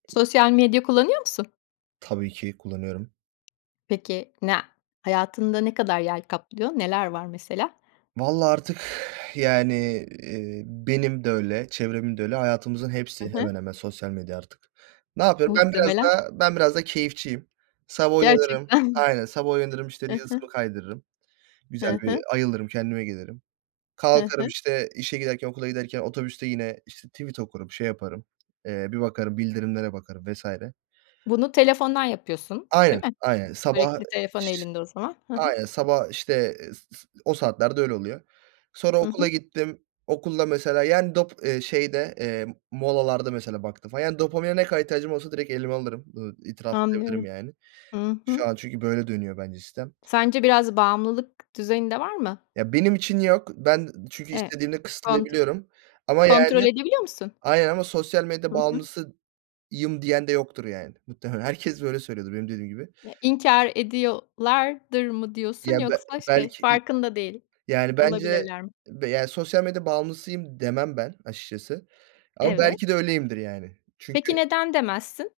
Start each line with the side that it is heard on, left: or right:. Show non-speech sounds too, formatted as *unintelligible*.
left: Sosyal medya kullanıyor musun?
right: Tabii ki, kullanıyorum.
left: Peki na hayatında ne kadar yer kaplıyor? Neler var mesela?
right: Valla artık, *exhales* yani, iii, benim de öyle çevremin de öyle hayatımızın
left: Hı
right: hepsi
left: hı.
right: hemen hemen sosyal medya artık. Ne yapıyorum? Ben biraz
left: Muhtemelen.
right: daha ben biraz da keyifçiyim sabah uyanırım
left: Gerçekten!
right: Aynen. Sabah uyanırım, işte,
left: I
right: Reels'ımı
left: hı.
right: kaydırırım. Güzel
left: Hı
right: bir
left: hı.
right: ayılırım, kendime gelirim.
left: Hı
right: Kalkarım,
left: hı.
right: işte, işe giderken okula giderken otobüste yine, işte, tweet okurum, şey yaparım. Eee, bir bakarım, bildirimlere bakarım vs.
left: Bunu telefondan yapıyorsun,
right: Aynen,
left: değil mi? *unintelligible*
right: aynen. Sabah
left: Sürekli telefon
right: ş
left: elinde o zaman. Hı hı.
right: Aynen sabah, işte, eee, s s o saatlerde öyle oluyor. Sonra
left: Hı
right: okula
left: hı.
right: gittim okulda mesela. Yani dop eee, şeyde, eee, molalarda mesela baktım falan. Yani dopamine ne kadar ihtiyacım olursa direkt elime alırım, ııı, itiraf edebilirim
left: Anlıyorum.
right: yani.
left: Hı
right: Şu
left: hı.
right: an çünkü böyle dönüyor bence sistem.
left: Sence biraz bağımlılık düzeyinde var mı?
right: Ya benim için yok ben çünkü
left: E
right: istediğimde
left: Kont
right: kısıtlayabiliyorum, ama
left: kontrol
right: yani
left: edebiliyor musun?
right: Aynen ama "Sosyal medya
left: Hı hı.
right: bağımlısıyım." diyen de yoktur yani. Muhtemelen herkes böyle söylüyordur benim dediğim gibi.
left: Ye inkâr ediyolardır mı diyorsun,
right: Ya be
left: yoksa şey
right: belki i
left: farkında değil,
right: yani bence
left: olabilirler mi?
right: be E, yani "Sosyal medya bağımlısıyım." demem ben açıkçası ama belki de
left: Evet.
right: öyleyimdir yani. Çünkü
left: Peki neden demezsin?